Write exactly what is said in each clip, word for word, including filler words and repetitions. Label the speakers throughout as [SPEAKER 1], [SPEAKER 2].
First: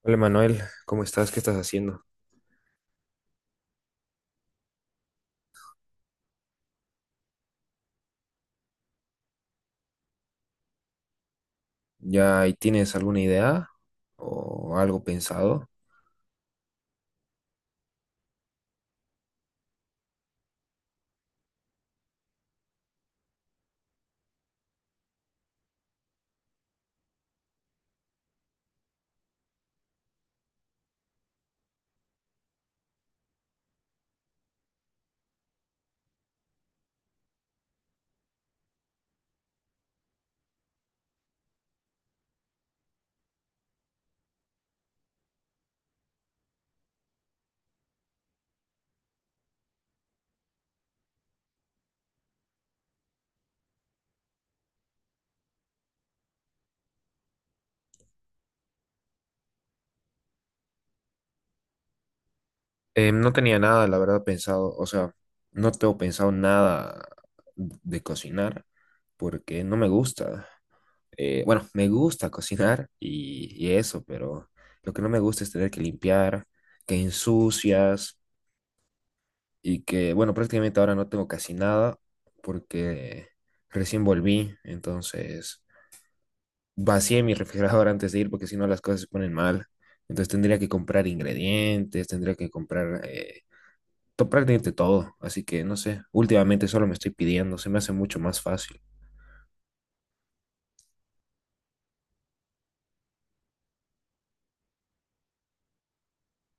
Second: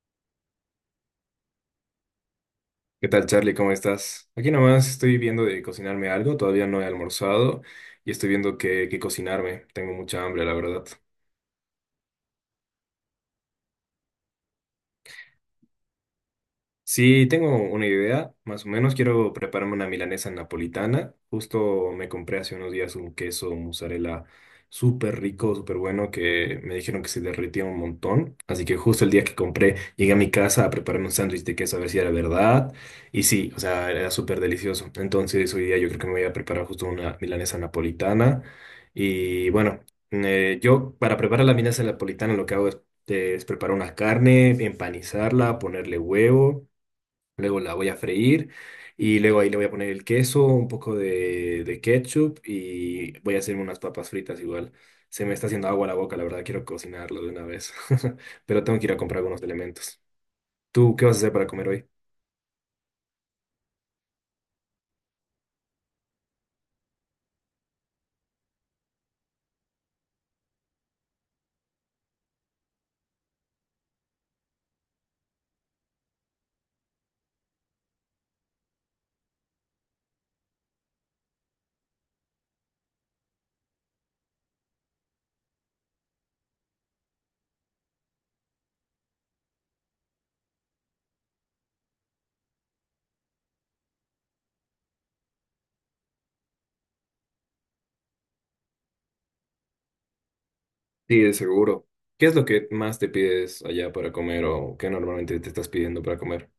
[SPEAKER 1] Hola Manuel, ¿cómo estás? ¿Qué estás haciendo?
[SPEAKER 2] ¿Qué tal, Charlie? ¿Cómo estás? Aquí nomás estoy viendo de cocinarme algo, todavía no he almorzado y estoy viendo qué, qué cocinarme. Tengo mucha hambre, la verdad.
[SPEAKER 1] ¿Ya ahí tienes alguna idea o algo pensado?
[SPEAKER 2] Sí, tengo una idea, más o menos quiero prepararme una milanesa napolitana. Justo me compré hace unos días un queso mozzarella súper rico, súper bueno, que me dijeron que se derretía un montón. Así que justo el día que compré, llegué a mi casa a prepararme un sándwich de queso a ver si era verdad. Y sí, o sea, era súper delicioso. Entonces hoy día yo creo que me voy a preparar justo una milanesa napolitana. Y bueno, eh, yo para preparar la milanesa napolitana lo que hago es, eh, es preparar una carne, empanizarla, ponerle huevo. Luego la voy a freír y luego ahí le voy a poner el queso, un poco de, de ketchup y voy a hacer unas papas fritas igual. Se me está haciendo agua la boca, la verdad, quiero cocinarlo de una vez, pero tengo que ir a comprar algunos elementos. ¿Tú qué vas a hacer para comer hoy?
[SPEAKER 1] Eh, no tenía nada, la verdad, pensado. O sea, no tengo pensado nada de cocinar porque no me gusta. Eh, bueno, me gusta cocinar y, y eso, pero lo que no me gusta es tener que limpiar, que ensucias y que, bueno, prácticamente ahora no tengo casi nada porque recién volví, entonces vacié mi refrigerador antes de ir porque si no las cosas se ponen mal. Entonces tendría que comprar ingredientes, tendría que comprar eh, to- prácticamente todo. Así que no sé, últimamente solo me estoy pidiendo, se me hace mucho más fácil.
[SPEAKER 2] Sí, de seguro. ¿Qué es lo que más te pides allá para comer o qué normalmente te estás pidiendo para comer?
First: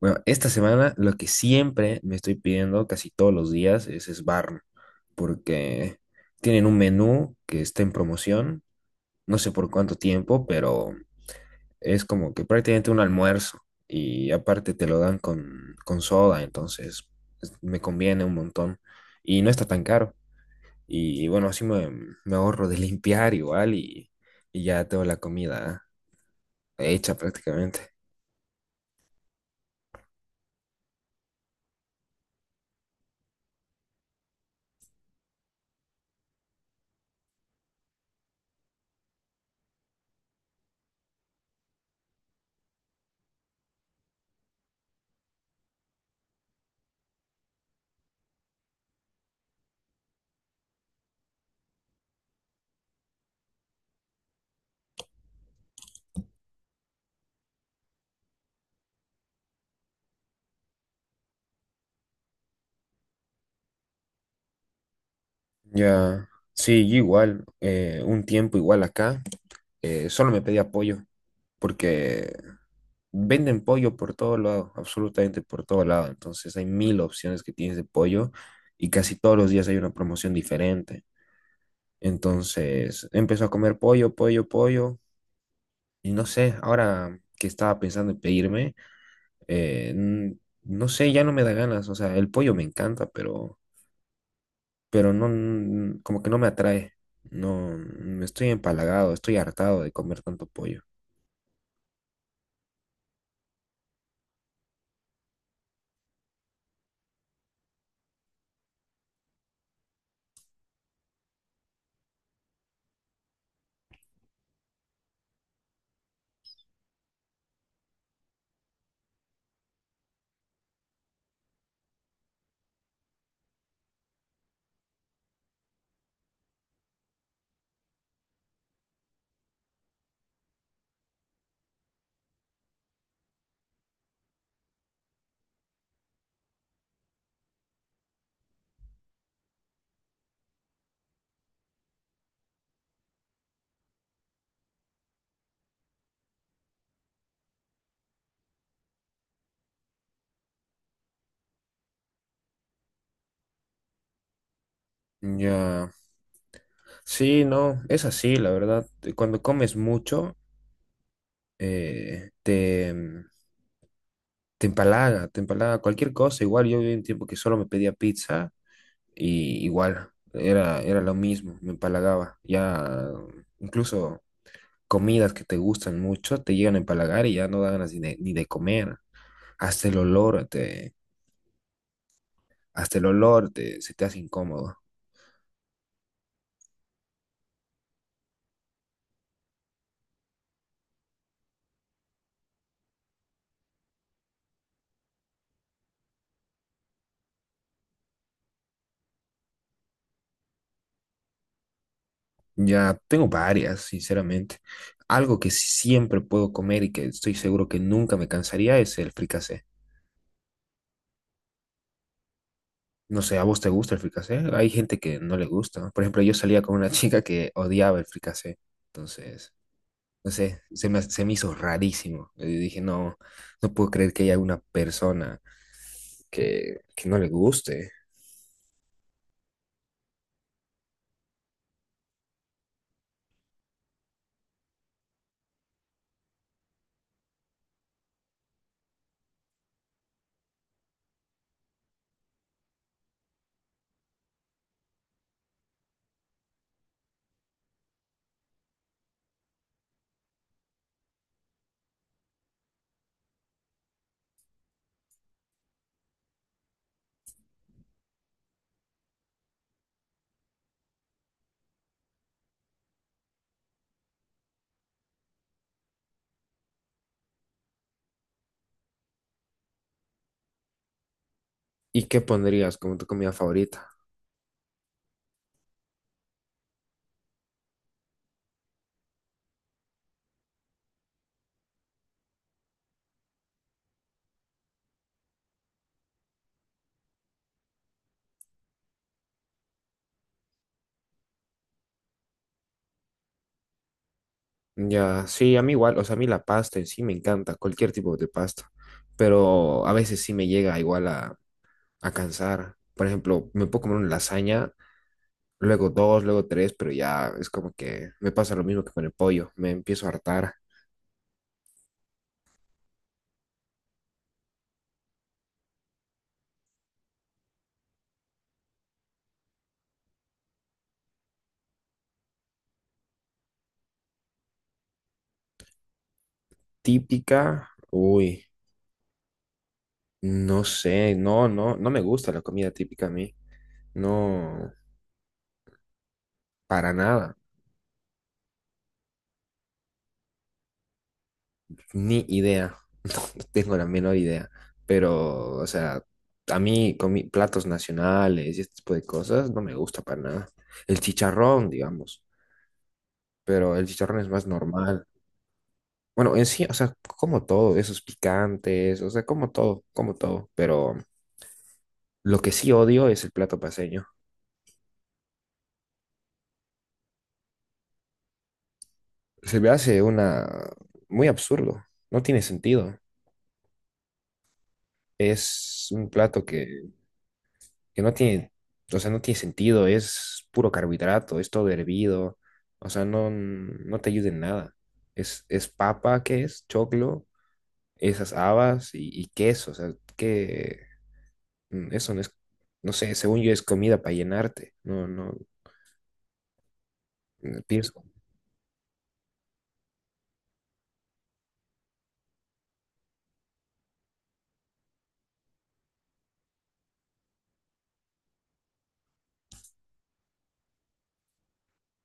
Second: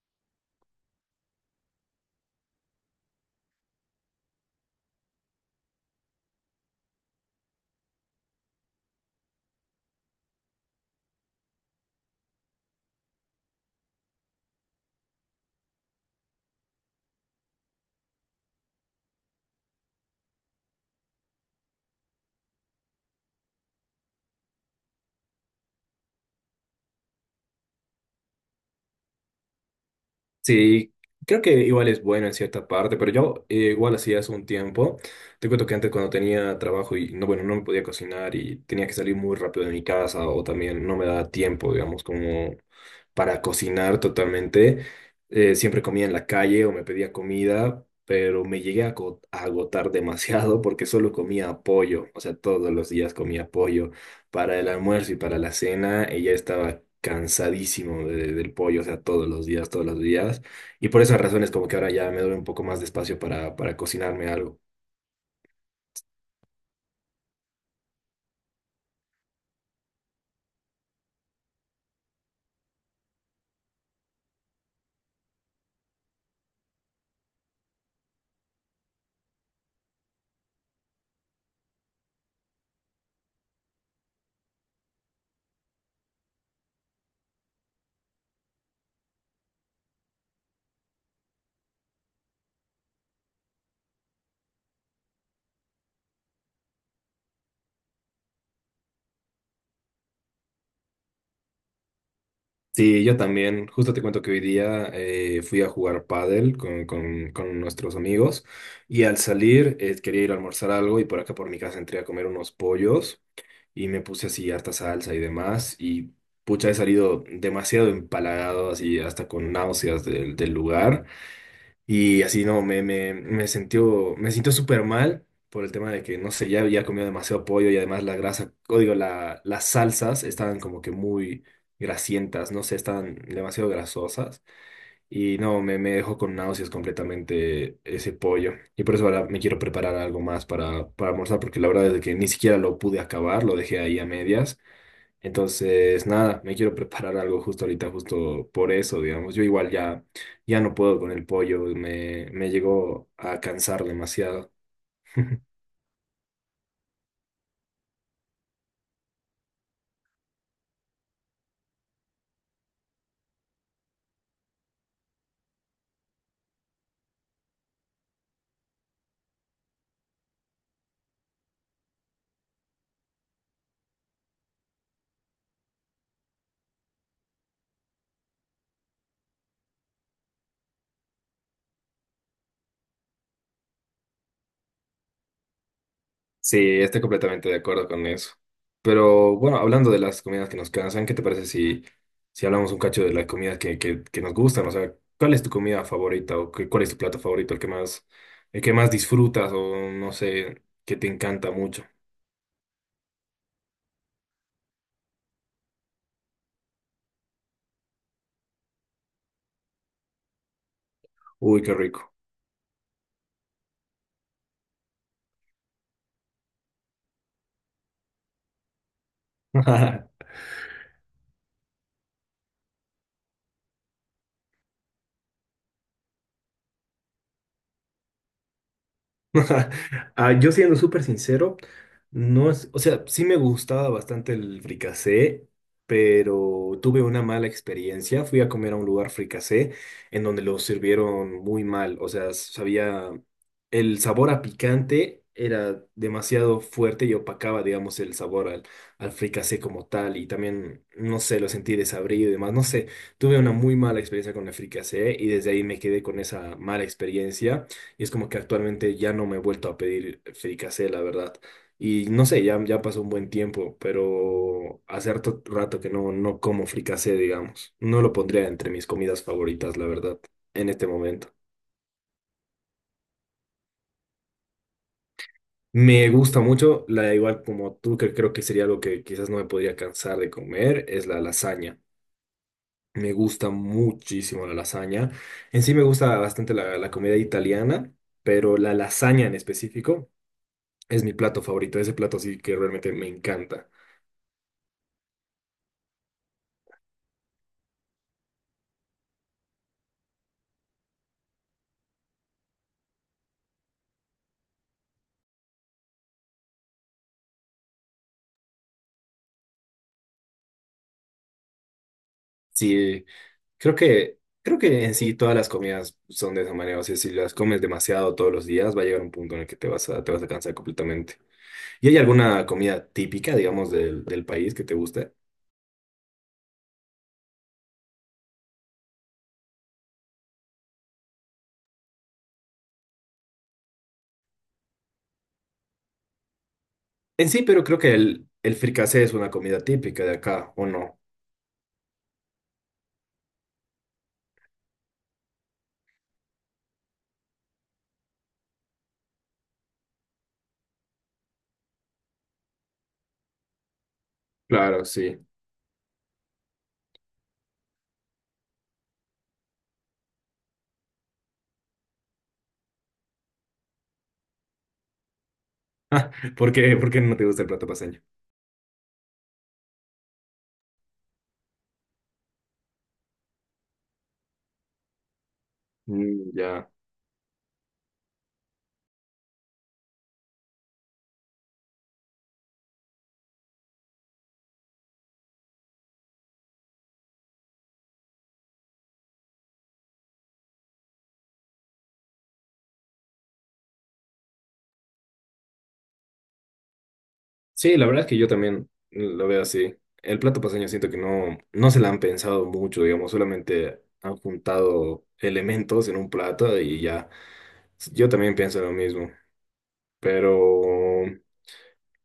[SPEAKER 1] Bueno, esta semana lo que siempre me estoy pidiendo casi todos los días es Sbarn, porque tienen un menú que está en promoción, no sé por cuánto tiempo, pero es como que prácticamente un almuerzo y aparte te lo dan con, con soda, entonces es- me conviene un montón y no está tan caro. Y, bueno, así me, me ahorro de limpiar igual y, y ya tengo la comida hecha prácticamente.
[SPEAKER 2] Sí, creo que igual es bueno en cierta parte, pero yo eh, igual hacía hace un tiempo. Te cuento que antes cuando tenía trabajo y no, bueno, no me podía cocinar y tenía que salir muy rápido de mi casa o también no me daba tiempo, digamos, como para cocinar totalmente. Eh, siempre comía en la calle o me pedía comida, pero me llegué a ago- a agotar demasiado porque solo comía pollo, o sea, todos los días comía pollo. Para el almuerzo y para la cena, ella estaba cansadísimo de- del pollo, o sea, todos los días, todos los días. Y por esas razones, como que ahora ya me doy un poco más de espacio para, para cocinarme algo.
[SPEAKER 1] Ya, sí, yo igual, eh, un tiempo igual acá, eh, solo me pedía pollo porque venden pollo por todo lado, absolutamente por todo lado, entonces hay mil opciones que tienes de pollo y casi todos los días hay una promoción diferente. Entonces empezó a comer pollo, pollo, pollo. Y no sé, ahora que estaba pensando en pedirme, eh, n- no sé, ya no me da ganas. O sea, el pollo me encanta, pero, pero no, n- como que no me atrae. No, me estoy empalagado, estoy hartado de comer tanto pollo.
[SPEAKER 2] Sí, yo también. Justo te cuento que hoy día eh, fui a jugar pádel con, con, con nuestros amigos y al salir eh, quería ir a almorzar algo y por acá por mi casa entré a comer unos pollos y me puse así harta salsa y demás y pucha, he salido demasiado empalagado, así hasta con náuseas del del lugar. Y así, no, me, me, me sintió, me sintió súper mal por el tema de que, no sé, ya había comido demasiado pollo y además la grasa, o digo, la, las salsas estaban como que muy grasientas, no sé, estaban demasiado grasosas. Y no, me, me dejó con náuseas completamente ese pollo. Y por eso ahora me quiero preparar algo más para, para almorzar, porque la verdad es de que ni siquiera lo pude acabar, lo dejé ahí a medias. Entonces, nada, me quiero preparar algo justo ahorita, justo por eso, digamos. Yo igual ya, ya no puedo con el pollo, me, me llegó a cansar demasiado.
[SPEAKER 1] Ya, sí, no, es así, la verdad. eh, Cuando comes mucho, eh, te, te empalaga, te empalaga cualquier cosa. Igual yo viví un tiempo que solo me pedía pizza. Y igual, era, era lo mismo, me empalagaba. Ya incluso comidas que te gustan mucho te llegan a empalagar y ya no dan ganas ni de, ni de comer. Hasta el olor te, hasta el olor te, se te hace incómodo.
[SPEAKER 2] Sí, estoy completamente de acuerdo con eso. Pero bueno, hablando de las comidas que nos cansan, ¿qué te parece si, si hablamos un cacho de las comidas que, que, que nos gustan? O sea, ¿cuál es tu comida favorita o qué- cuál es tu plato favorito, el que más, el que más disfrutas o no sé, que te encanta mucho?
[SPEAKER 1] Ya tengo varias, sinceramente. Algo que sí siempre puedo comer y que estoy seguro que nunca me cansaría es el fricasé.
[SPEAKER 2] Uy, qué rico.
[SPEAKER 1] No sé, ¿a vos te gusta el fricasé? Hay gente que no le gusta. Por ejemplo, yo salía con una chica que odiaba el fricasé. Entonces no sé, se me, se me hizo rarísimo. Y dije, no, no puedo creer que haya una persona que, que no le guste.
[SPEAKER 2] Ah, yo siendo súper sincero, no es, o sea, sí me gustaba bastante el fricasé, pero tuve una mala experiencia. Fui a comer a un lugar fricasé en donde lo sirvieron muy mal. O sea, sabía, el sabor a picante era demasiado fuerte y opacaba, digamos, el sabor al, al fricasé como tal. Y también, no sé, lo sentí desabrido y demás. No sé, tuve una muy mala experiencia con el fricasé y desde ahí me quedé con esa mala experiencia. Y es como que actualmente ya no me he vuelto a pedir fricasé, la verdad. Y no sé, ya, ya pasó un buen tiempo, pero hace harto rato que no, no como fricasé, digamos. No lo pondría entre mis comidas favoritas, la verdad, en este momento.
[SPEAKER 1] ¿Y qué pondrías como tu comida favorita?
[SPEAKER 2] Me gusta mucho, la igual como tú, que creo que sería algo que quizás no me podría cansar de comer, es la lasaña. Me gusta muchísimo la lasaña. En sí me gusta bastante la, la comida italiana, pero la lasaña en específico. Es mi plato favorito, ese plato sí que realmente me encanta.
[SPEAKER 1] Ya, sí, a mí igual, o sea, a mí la pasta en sí me encanta, cualquier tipo de pasta, pero a veces sí me llega igual a, a cansar. Por ejemplo, me puedo comer una lasaña, luego dos, luego tres, pero ya es como que me pasa lo mismo que con el pollo, me empiezo a hartar.
[SPEAKER 2] Sí, creo que, creo que en sí todas las comidas son de esa manera. O sea, si las comes demasiado todos los días, va a llegar un punto en el que te vas a, te vas a cansar completamente. ¿Y hay alguna comida típica, digamos, del, del país que te guste?
[SPEAKER 1] Típica, uy, no sé, no, no, no me gusta la comida típica a mí. No, para
[SPEAKER 2] En
[SPEAKER 1] nada,
[SPEAKER 2] sí, pero creo que el, el fricasé es una comida típica de acá, ¿o no?
[SPEAKER 1] ni idea, no, no tengo la menor idea, pero, o sea, a mí con mi- platos nacionales y este tipo de cosas no me gusta para nada. El chicharrón, digamos, pero el chicharrón es más
[SPEAKER 2] Claro,
[SPEAKER 1] normal.
[SPEAKER 2] sí.
[SPEAKER 1] Bueno, en sí, o sea, como todo, esos picantes, o sea, como todo, como todo, pero lo que sí odio es el plato paceño.
[SPEAKER 2] ¿Por qué, por qué no te gusta el plato paceño?
[SPEAKER 1] Se me hace una, muy absurdo, no tiene sentido. Es un
[SPEAKER 2] Mm,
[SPEAKER 1] plato
[SPEAKER 2] ya.
[SPEAKER 1] que que no tiene, o sea, no tiene sentido, es puro carbohidrato, es todo hervido, o sea, no, no te ayuda en nada. Es, es papa, ¿qué es? Choclo, esas habas y, y queso, o sea, que mm, eso no es, no sé, según yo es comida para llenarte, no, no, mm,
[SPEAKER 2] Sí, la verdad
[SPEAKER 1] pienso.
[SPEAKER 2] es que yo también lo veo así. El plato paceño siento que no, no se la han pensado mucho, digamos, solamente han juntado elementos en un plato y ya. Yo también pienso lo mismo, pero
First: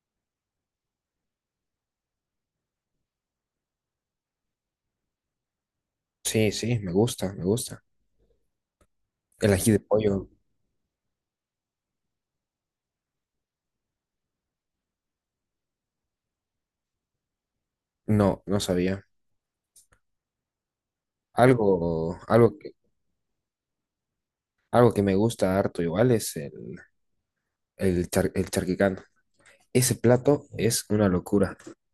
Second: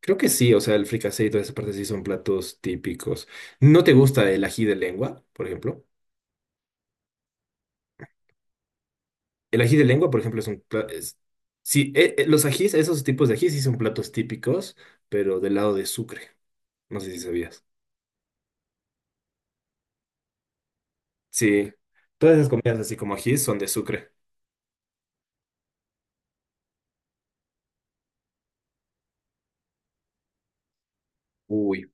[SPEAKER 2] creo que sí, o sea, el fricasé y toda esa parte sí son platos típicos. ¿No te gusta el ají de lengua, por ejemplo?
[SPEAKER 1] Sí, sí, me gusta, me gusta. El
[SPEAKER 2] El
[SPEAKER 1] ají
[SPEAKER 2] ají
[SPEAKER 1] de
[SPEAKER 2] de lengua, por
[SPEAKER 1] pollo,
[SPEAKER 2] ejemplo, es un plato... Sí, eh, eh, los ajís, esos tipos de ajís sí son platos típicos, pero del lado de Sucre. No sé si sabías.
[SPEAKER 1] no, no sabía.
[SPEAKER 2] Sí,
[SPEAKER 1] Algo,
[SPEAKER 2] todas esas
[SPEAKER 1] algo que,
[SPEAKER 2] comidas así como ají son de Sucre.
[SPEAKER 1] algo que me gusta harto igual es el, el, char- el charquicán. Ese plato es una locura.
[SPEAKER 2] Uy,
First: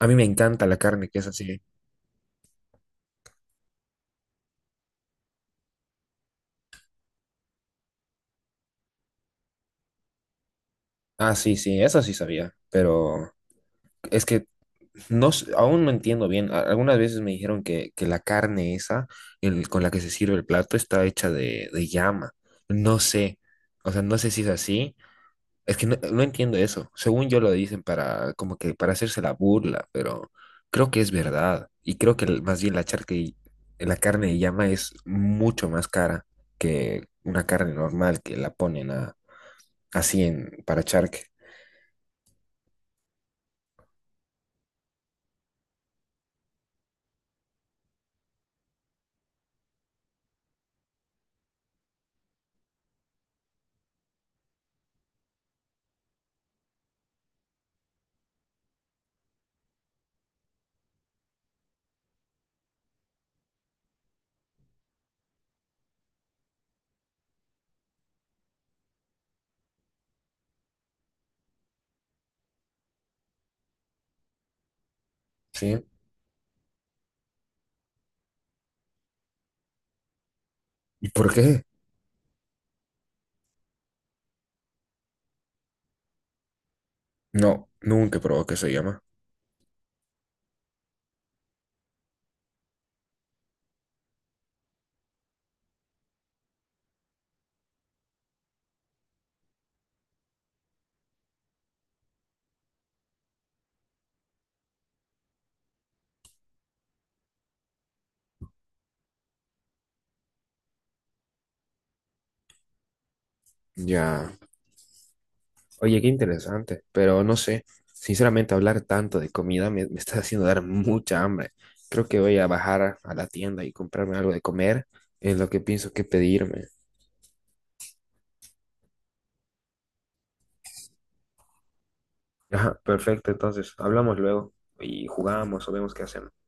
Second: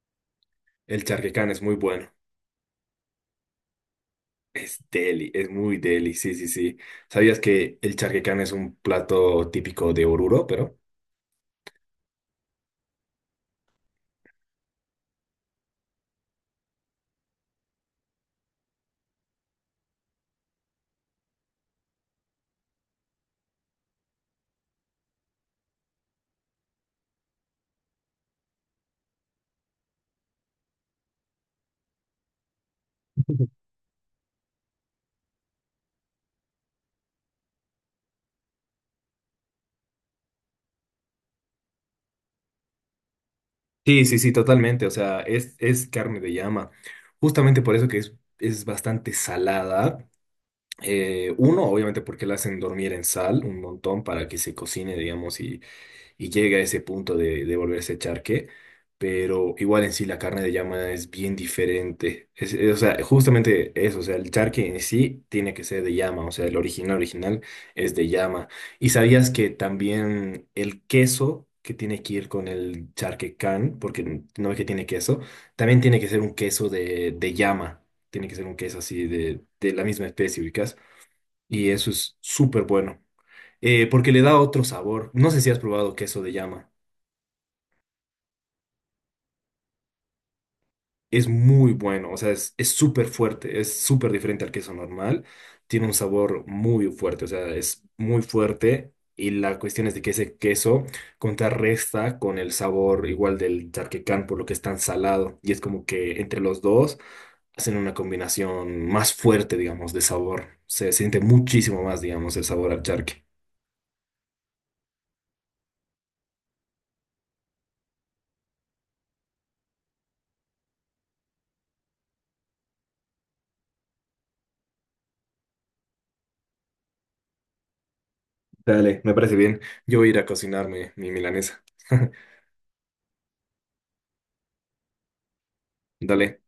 [SPEAKER 1] A mí me encanta la
[SPEAKER 2] el
[SPEAKER 1] carne que es
[SPEAKER 2] charquecán
[SPEAKER 1] así.
[SPEAKER 2] es muy bueno. Es deli, es muy deli, sí, sí, sí. ¿Sabías que el charquecán es un plato típico de Oruro, pero?
[SPEAKER 1] Ah, sí, sí, eso sí sabía, pero es que no, s- aún no entiendo bien. A- Algunas veces me dijeron que, que la carne esa el- con la que se sirve el plato está hecha de, de llama. No sé, o sea, no sé si es así. Es que no, no entiendo eso. Según yo lo dicen para como que para hacerse la burla, pero creo que es verdad. Y creo que el- más bien la charca y- la carne de llama es mucho más cara que una carne normal que la ponen así en, para charque,
[SPEAKER 2] Sí, sí, sí, totalmente. O sea, es, es carne de llama. Justamente por eso que es, es bastante salada. Eh, uno, obviamente porque la hacen dormir en sal un montón para que se cocine, digamos, y y llega a ese punto de, de volverse charque, pero igual en sí la carne de llama es bien diferente. Es- es- o sea, justamente eso, o sea, el charque en sí tiene que ser de llama, o sea, el original original es de llama. ¿Y sabías que también el queso que tiene que ir con el charque can, porque no es que tiene queso,
[SPEAKER 1] ¿sí?
[SPEAKER 2] también tiene que ser un queso de, de llama, tiene que ser un queso así de, de la misma especie, ubicas,
[SPEAKER 1] ¿Y por qué?
[SPEAKER 2] y eso es súper bueno. Eh, porque le da otro sabor. No sé si has probado queso de llama.
[SPEAKER 1] No, nunca probó que se llama.
[SPEAKER 2] Es muy bueno, o sea, es es súper fuerte, es súper diferente al queso normal, tiene un sabor muy fuerte, o sea, es muy fuerte y la cuestión es de que ese queso contrarresta con el sabor igual del charquecán, por lo que es tan salado y es como que entre los dos hacen una combinación más fuerte, digamos, de sabor, se siente muchísimo más, digamos, el sabor al charque.
[SPEAKER 1] Ya. Oye, qué interesante, pero no sé, sinceramente hablar tanto de comida me, me está haciendo dar mucha hambre. Creo que voy a bajar a la tienda y comprarme algo de comer, es lo que pienso que pedirme.
[SPEAKER 2] Dale, me parece bien. Yo voy a ir a cocinarme mi milanesa.
[SPEAKER 1] Ajá, perfecto, entonces hablamos luego y jugamos o vemos qué hacemos.
[SPEAKER 2] Dale,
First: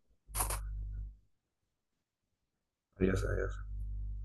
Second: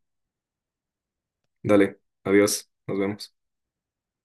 [SPEAKER 2] dale. Adiós. Nos
[SPEAKER 1] Adiós,
[SPEAKER 2] vemos.
[SPEAKER 1] adiós.